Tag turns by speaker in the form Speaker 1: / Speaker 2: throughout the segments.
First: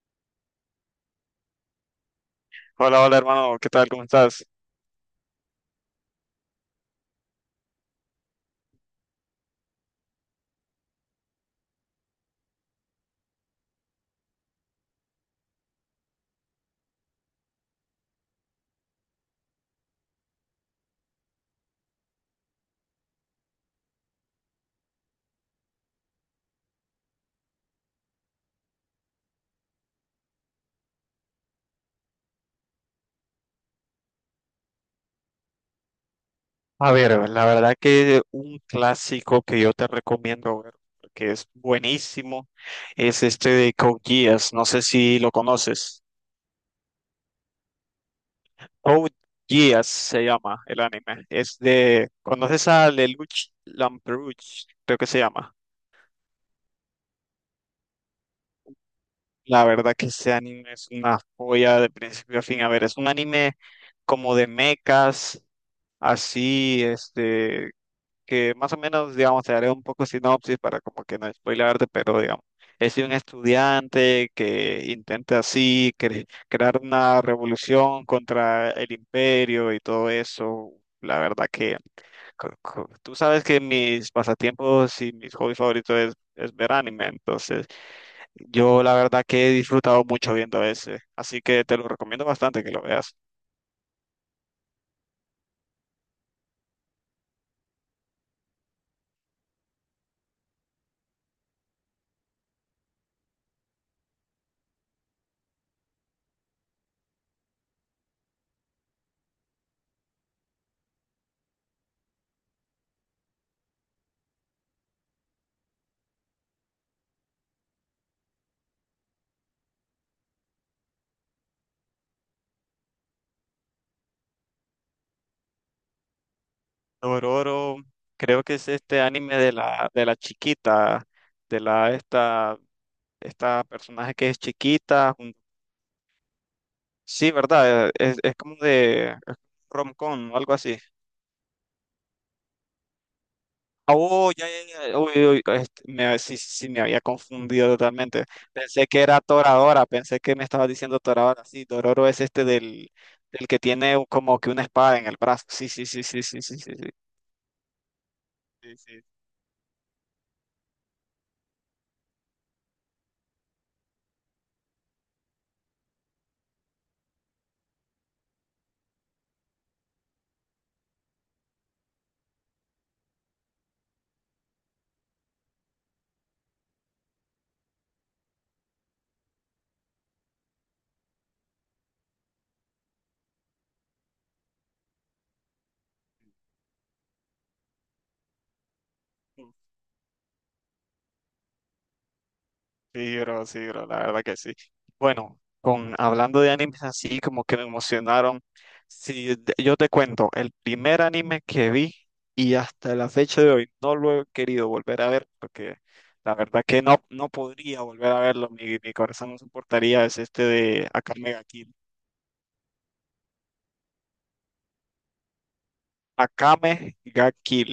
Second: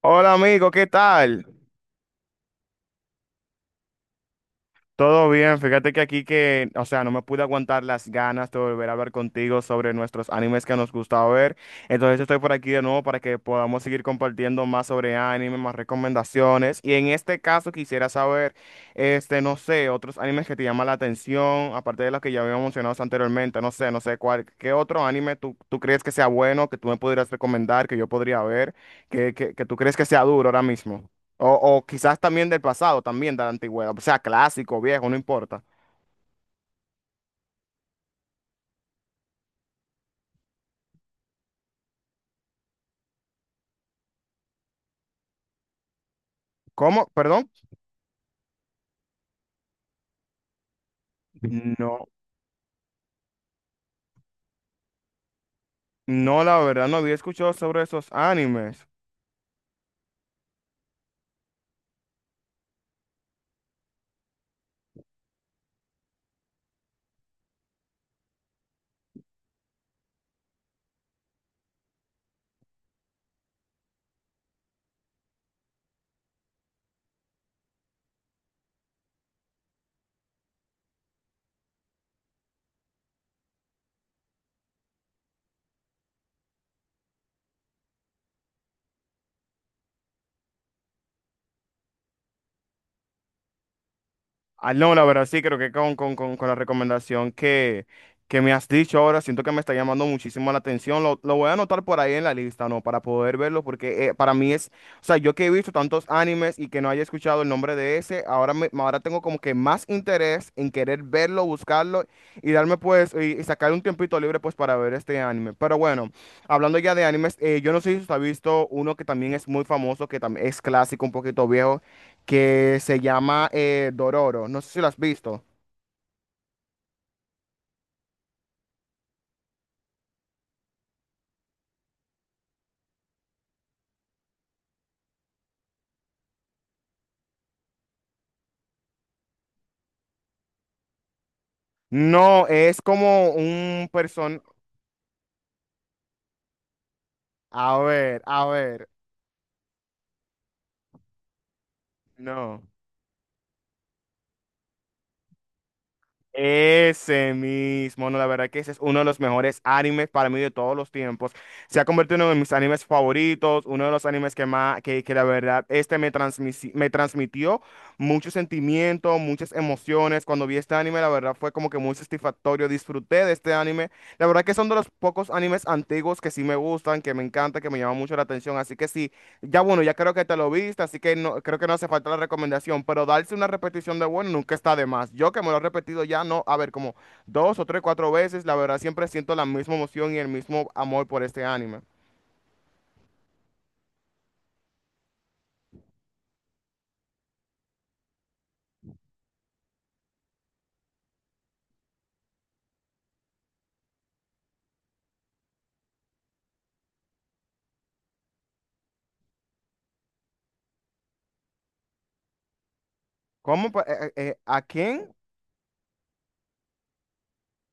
Speaker 1: Hola amigo, ¿qué tal?
Speaker 2: Hola, hermano, ¿qué tal? ¿Cómo estás?
Speaker 1: Todo bien, fíjate que aquí que, o sea, no me pude aguantar las ganas de volver a hablar contigo sobre nuestros animes que nos gusta ver. Entonces estoy por aquí de nuevo para que podamos seguir compartiendo más sobre anime, más recomendaciones. Y en este caso quisiera saber, no sé, otros animes que te llaman la atención, aparte de los que ya habíamos mencionado anteriormente, no sé, ¿qué otro anime tú crees que sea bueno, que tú me pudieras recomendar, que yo podría ver, que tú crees que sea duro ahora mismo? O, o quizás también del pasado, también de la antigüedad, o sea, clásico, viejo, no importa.
Speaker 2: A ver, la verdad que un clásico que yo te recomiendo ver, que es buenísimo, es este de Code Geass, no sé si lo conoces.
Speaker 1: ¿Cómo? Perdón.
Speaker 2: Code Geass se llama el anime, es
Speaker 1: No,
Speaker 2: de, ¿conoces a Lelouch Lamperouche? Creo que se llama.
Speaker 1: no, la verdad no había escuchado sobre esos animes.
Speaker 2: La verdad que ese anime es una joya de principio a fin. A ver, es un anime como de mechas, así, que más o menos, digamos, te haré un poco sinopsis para como que no spoilearte, pero digamos, es de un estudiante que intenta así crear una revolución contra el imperio y todo eso. La verdad que tú sabes que mis pasatiempos y mis hobbies favoritos es ver anime, entonces yo la verdad que he disfrutado mucho viendo ese, así que te lo recomiendo bastante que lo veas.
Speaker 1: Ah, no, la verdad sí, creo que con la recomendación que me has dicho ahora, siento que me está llamando muchísimo la atención. Lo voy a anotar por ahí en la lista, ¿no? Para poder verlo, porque para mí es, o sea, yo que he visto tantos animes y que no haya escuchado el nombre de ese, ahora, ahora tengo como que más interés en querer verlo, buscarlo y darme pues, y sacar un tiempito libre pues para ver este anime. Pero bueno, hablando ya de animes, yo no sé si usted ha visto uno que también es muy famoso, que también es clásico, un poquito viejo que se llama Dororo. No sé si lo has visto.
Speaker 2: Dororo, creo que es este anime de de la chiquita, de la esta, esta personaje que es chiquita. Sí, ¿verdad? Es como de es rom-com o algo así.
Speaker 1: No, es como un
Speaker 2: Ah, oh,
Speaker 1: person...
Speaker 2: ya, ya, ya. Uy, uy, sí, sí, sí, me había confundido
Speaker 1: A ver,
Speaker 2: totalmente.
Speaker 1: a
Speaker 2: Pensé
Speaker 1: ver.
Speaker 2: que era Toradora, pensé que me estaba diciendo Toradora. Sí, Dororo es este
Speaker 1: No.
Speaker 2: del que tiene como que una espada en el brazo. Sí, sí, sí, sí, sí, sí, sí, sí.
Speaker 1: Ese mismo, no, la verdad que ese
Speaker 2: Sí,
Speaker 1: es uno
Speaker 2: sí.
Speaker 1: de los mejores animes para mí de todos los tiempos. Se ha convertido en uno de mis animes favoritos, uno de los animes que más, que la verdad, este me transmitió muchos sentimientos, muchas emociones. Cuando vi este anime, la verdad fue como que muy satisfactorio. Disfruté de este anime. La verdad que son de los pocos animes antiguos que sí me gustan, que me encanta, que me llaman mucho la atención. Así que sí. Ya bueno, ya creo que te lo viste, así que no, creo que no hace falta la recomendación, pero darse una repetición de bueno nunca está de más. Yo que me lo he repetido ya, no, a ver, como dos o tres, cuatro veces, la verdad siempre siento la misma emoción y el mismo amor por este anime.
Speaker 2: Sí, bro, la verdad que sí. Bueno, con hablando de animes así como que me emocionaron, sí, yo te cuento, el primer anime que vi y hasta la fecha de hoy no lo he querido volver a ver porque la verdad que no, no podría volver a verlo, mi corazón no soportaría, es este de Akame ga Kill.
Speaker 1: ¿Cómo? ¿A quién?
Speaker 2: Akame ga Kill,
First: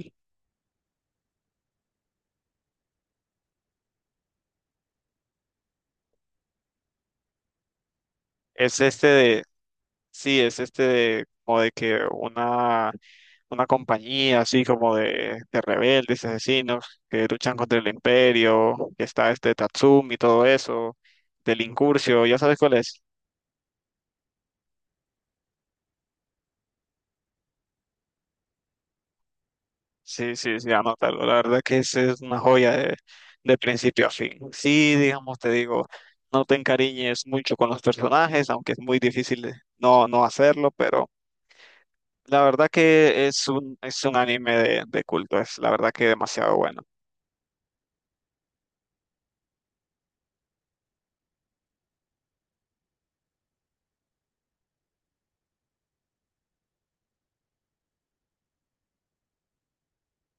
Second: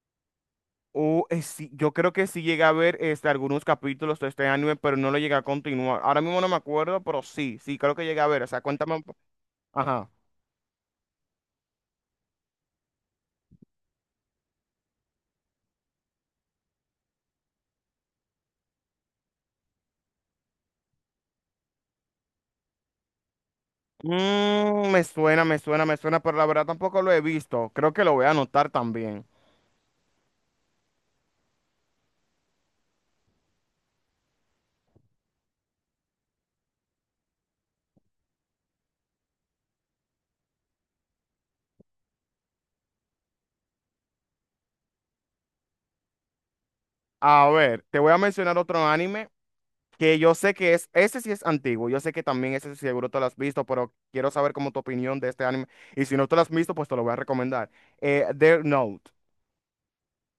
Speaker 1: O sí, yo creo que sí llegué a ver este, algunos capítulos de este anime, pero no lo llegué a continuar. Ahora mismo no me acuerdo, pero sí, sí, creo que llegué a ver. O sea,
Speaker 2: es este de,
Speaker 1: Ajá.
Speaker 2: sí, es este de como de que una compañía así como de rebeldes, asesinos, que luchan contra el imperio, que está este Tatsumi y todo eso, del Incurcio, ya sabes cuál es.
Speaker 1: Mm, me suena, pero la verdad tampoco lo he visto. Creo que lo voy a anotar también.
Speaker 2: Sí, sí, sí, anótalo. La verdad que ese es una joya de principio a fin. Sí, digamos, te digo, no te encariñes mucho con los personajes, aunque es muy difícil no, no hacerlo, pero la verdad que es un anime de culto, es la verdad que demasiado bueno.
Speaker 1: A ver, te voy a mencionar otro anime que yo sé que es, ese sí es antiguo, yo sé que también ese seguro te lo has visto, pero quiero saber como tu opinión de este anime y si no te lo has visto, pues te lo voy a recomendar. Death Note.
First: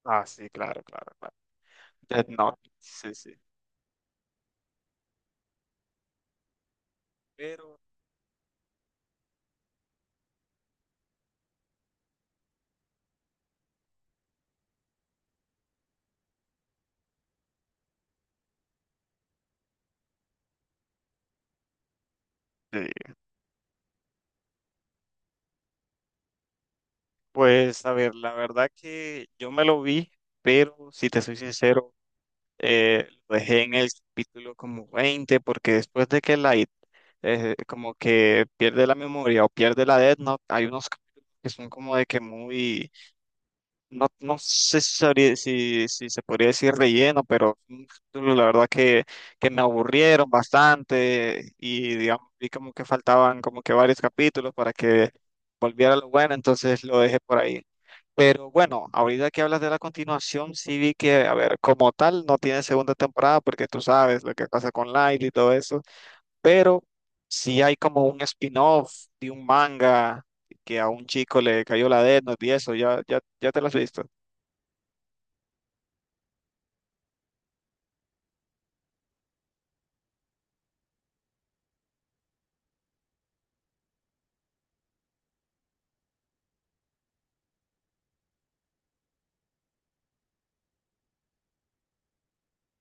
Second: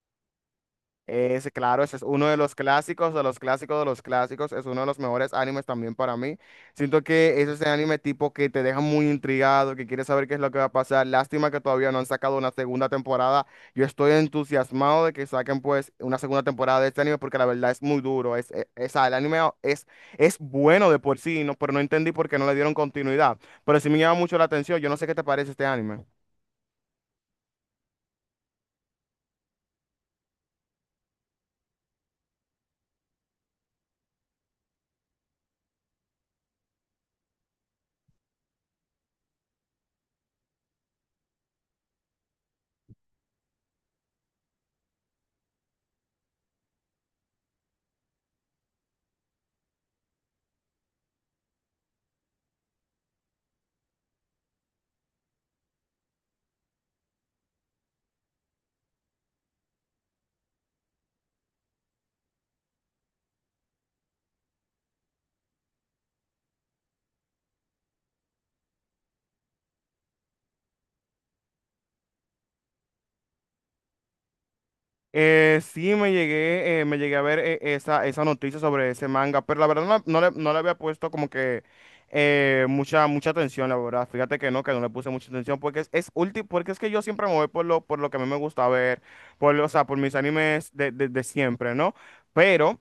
Speaker 2: Ah, sí, claro, claro, claro.
Speaker 1: Ese, claro, ese es uno
Speaker 2: Death
Speaker 1: de los
Speaker 2: Note,
Speaker 1: clásicos,
Speaker 2: sí,
Speaker 1: de
Speaker 2: sí.
Speaker 1: los clásicos, de los clásicos. Es uno de los mejores animes también para mí. Siento que es ese
Speaker 2: Pero
Speaker 1: anime tipo que te deja muy intrigado, que quieres saber qué es lo que va a pasar. Lástima que todavía no han sacado una segunda temporada. Yo estoy entusiasmado de que saquen pues una segunda temporada de este anime porque la verdad es muy duro. El anime es bueno de por sí, no, pero no entendí por qué no le dieron
Speaker 2: sí.
Speaker 1: continuidad. Pero sí me llama mucho la atención. Yo no sé qué te parece este anime.
Speaker 2: Pues a ver, la verdad que yo me lo vi, pero si te soy sincero, lo dejé en el capítulo como 20 porque después de que Light como que pierde la memoria o pierde la Death Note, hay unos capítulos que son como de que muy no, no sé si, si, si se podría decir relleno, pero la verdad que me aburrieron bastante y digamos, vi como que faltaban como que varios capítulos para que volviera lo bueno, entonces lo dejé por ahí. Pero bueno, ahorita que hablas de la continuación, sí vi que, a ver, como tal, no tiene segunda temporada porque tú sabes lo que pasa con Light y todo eso, pero sí hay como un spin-off de un manga que a un chico le cayó la dedo y eso, ya, ya, ya te lo has visto.
Speaker 1: Sí, me llegué a ver esa noticia sobre ese manga, pero la verdad no, no le había puesto como que mucha atención, la verdad. Fíjate que no le puse mucha atención, porque porque es que yo siempre me voy por lo que a mí me gusta ver, o sea, por mis animes de siempre, ¿no? Pero,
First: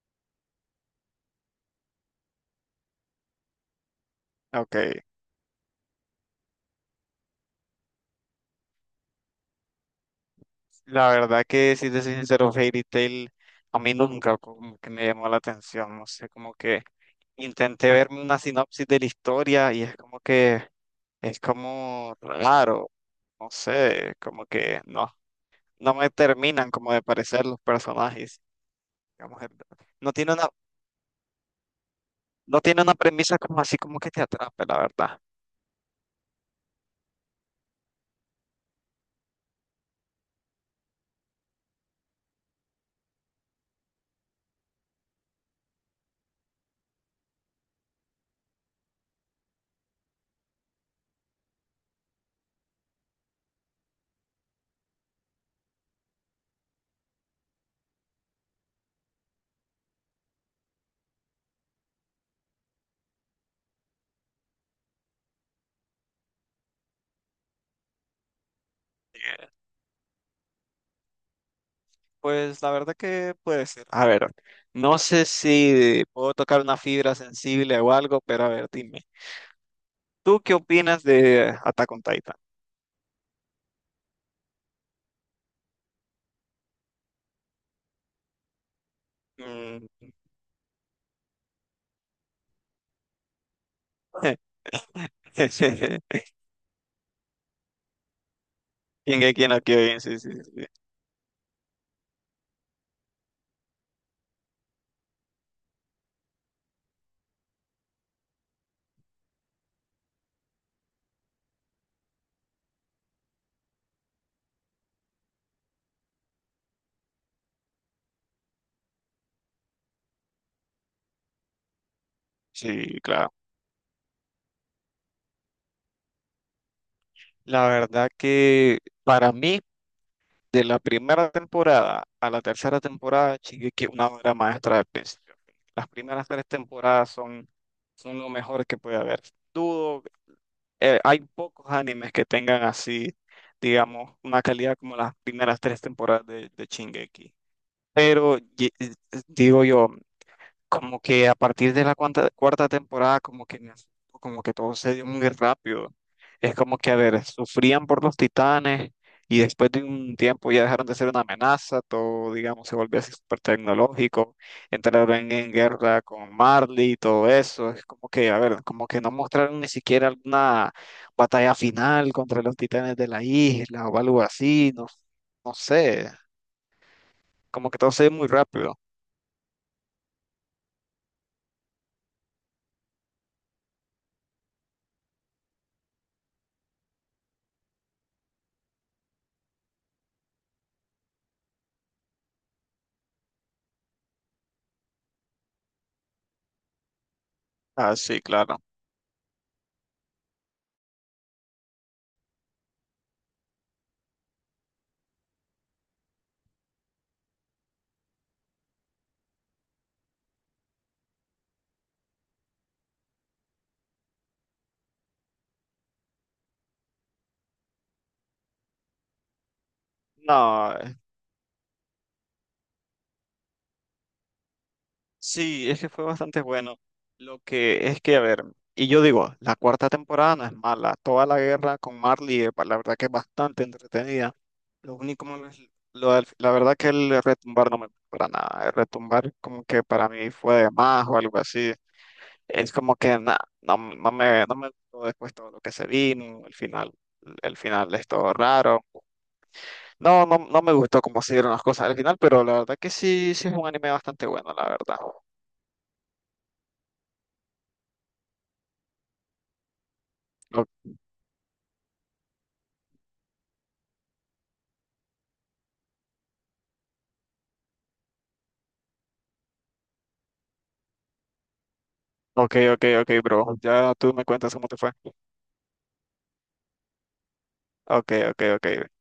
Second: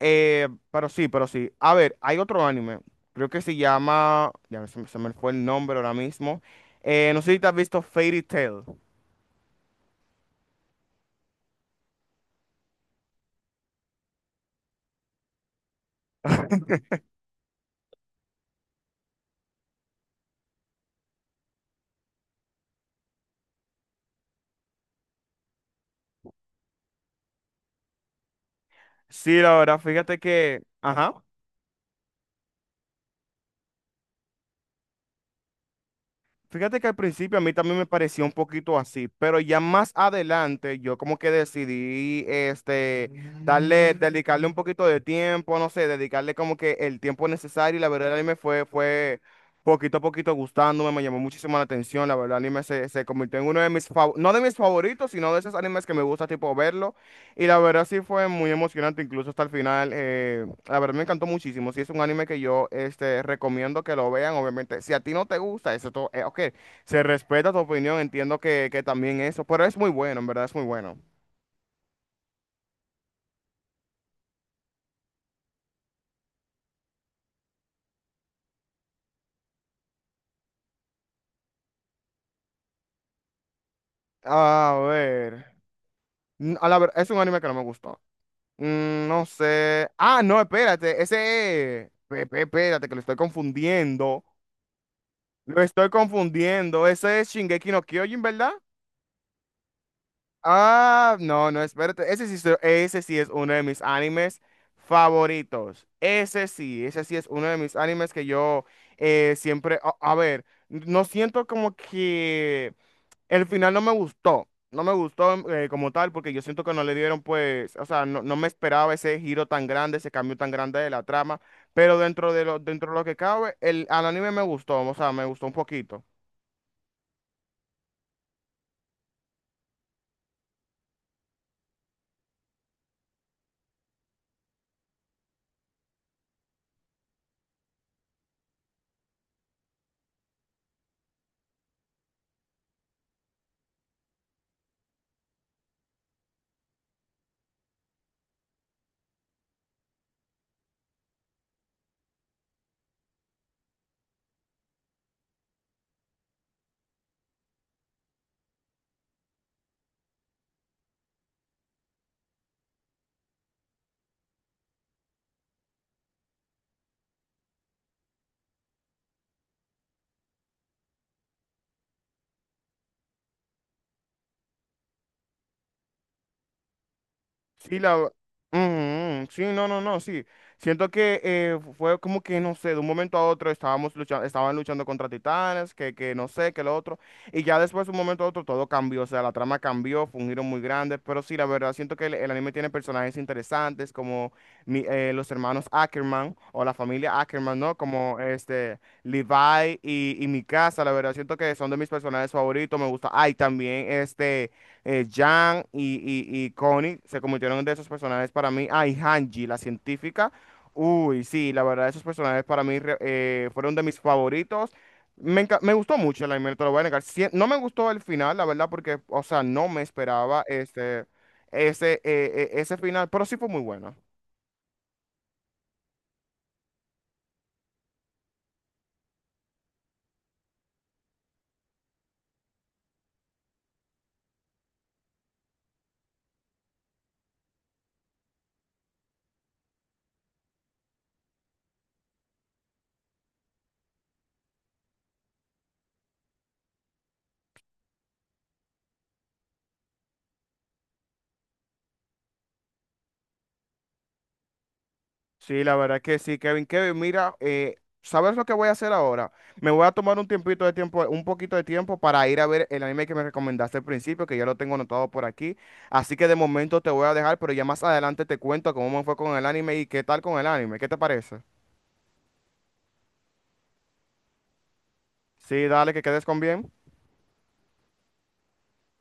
Speaker 1: pero sí. A ver, hay otro anime, creo que se llama,
Speaker 2: Ok,
Speaker 1: me se me fue el nombre ahora mismo. No sé si te has visto Fairy Tail.
Speaker 2: la verdad que si te soy sincero, Fairy Tail a mí nunca como que me llamó la atención, no sé, como que intenté verme una sinopsis de la historia y es como que es como raro, no sé, como que no, no me terminan como de parecer los personajes,
Speaker 1: Sí,
Speaker 2: digamos,
Speaker 1: la verdad,
Speaker 2: no
Speaker 1: fíjate
Speaker 2: tiene una,
Speaker 1: que, ajá.
Speaker 2: no tiene una premisa como así como que te atrape, la verdad.
Speaker 1: Fíjate que al principio a mí también me pareció un poquito así, pero ya más adelante yo como que decidí, dedicarle un poquito de tiempo, no sé, dedicarle como que el tiempo necesario y la verdad el mí me fue, fue poquito a poquito gustándome, me llamó muchísimo la atención, la verdad el anime se, se convirtió en uno de mis, no de mis favoritos, sino de esos animes que me gusta tipo verlo y la verdad sí fue muy emocionante incluso hasta el final. La verdad me encantó muchísimo. Sí, es un anime que yo recomiendo que lo vean. Obviamente, si a ti no te gusta, eso todo, ok, se respeta tu opinión, entiendo que también eso,
Speaker 2: Eh,
Speaker 1: pero es muy bueno, en verdad es muy bueno.
Speaker 2: Pues la verdad que puede ser. A ver, no sé si puedo tocar una fibra sensible o algo, pero a ver, dime. ¿Tú qué opinas de Attack on Titan?
Speaker 1: A ver, es un anime que no me gustó. Mm, no
Speaker 2: Mm.
Speaker 1: sé. Ah, no, espérate, ese es- pe- pe- espérate, que lo estoy confundiendo. Lo estoy confundiendo. Ese es Shingeki no Kyojin, ¿verdad?
Speaker 2: Shingeki no Kyojin, sí, sí, sí.
Speaker 1: Ah, no, no, espérate. Ese sí es uno de mis animes favoritos. Ese sí es uno de mis animes que yo siempre, a ver, no siento como que el final no me gustó. No me gustó mm, como tal porque yo siento que no le dieron pues, o sea, no, no me esperaba ese giro tan grande, ese cambio tan grande de la trama, pero dentro de
Speaker 2: Sí,
Speaker 1: lo que
Speaker 2: claro.
Speaker 1: cabe, el, al anime me gustó, o sea, me gustó un poquito.
Speaker 2: La verdad que para mí, de la primera temporada a la tercera temporada, Shingeki es una obra maestra del principio a fin. Las primeras tres temporadas son, son lo mejor que puede haber. Dudo, hay pocos animes que tengan así, digamos, una calidad como las primeras tres temporadas de Shingeki. Pero digo yo, como que a partir de cuarta temporada, como que me asustó, como que todo se dio muy rápido. Es como que, a ver, sufrían por los titanes y después de un tiempo ya dejaron de ser una amenaza, todo, digamos, se volvió así súper tecnológico, entraron en guerra con Marley y todo eso. Es como que, a ver, como que no mostraron ni siquiera alguna batalla final contra los titanes de la isla o algo así, no, no sé, como
Speaker 1: Sí,
Speaker 2: que todo
Speaker 1: la...
Speaker 2: se dio muy rápido.
Speaker 1: Ujú, sí, no, no, no, sí. Siento que fue como que, no sé, de un momento a otro estábamos luchando, estaban luchando contra titanes, que no sé, que lo otro. Y ya después, de un momento a otro, todo cambió. O sea, la trama cambió, fue un giro muy grande. Pero sí, la verdad, siento que el anime tiene personajes interesantes como los hermanos Ackerman o la familia Ackerman, ¿no?
Speaker 2: Ah,
Speaker 1: Como
Speaker 2: sí, claro.
Speaker 1: este Levi y Mikasa, la verdad, siento que son de mis personajes favoritos. Me gusta. Ay, también este Jan y Connie se convirtieron en de esos personajes para mí. Ah, y Hanji, la científica. Uy, sí, la verdad, esos personajes para mí fueron de mis favoritos. Me gustó mucho el anime, no te lo voy a negar. Sí, no me gustó el final, la verdad, porque, o sea, no me esperaba
Speaker 2: No,
Speaker 1: ese final, pero sí fue muy bueno.
Speaker 2: sí, es que fue bastante bueno. Lo que es que, a ver, y yo digo, la cuarta temporada no es mala. Toda la guerra con Marley, la verdad que es bastante entretenida. Lo único malo es la verdad que el retumbar no me gustó para nada. El retumbar como que para mí fue de más o algo así. Es como que no, no me gustó después todo lo que se vino, el final. El final es todo raro. No, no, no me gustó cómo se dieron las cosas al final, pero la verdad que sí, sí es un anime bastante bueno, la verdad.
Speaker 1: Sí, la verdad que sí, Kevin. Kevin, mira, ¿sabes lo que voy a hacer ahora? Me voy a tomar un tiempito de tiempo, un poquito de tiempo para ir a ver el anime que me recomendaste al principio, que ya lo tengo anotado por aquí. Así que de momento te voy a dejar, pero ya más adelante te cuento cómo me fue con el anime y qué tal con el anime. ¿Qué te parece?
Speaker 2: Ok, ok, ok, bro. Ya tú me cuentas cómo te fue.
Speaker 1: Sí, dale, que quedes con bien.
Speaker 2: Ok, ok, ok.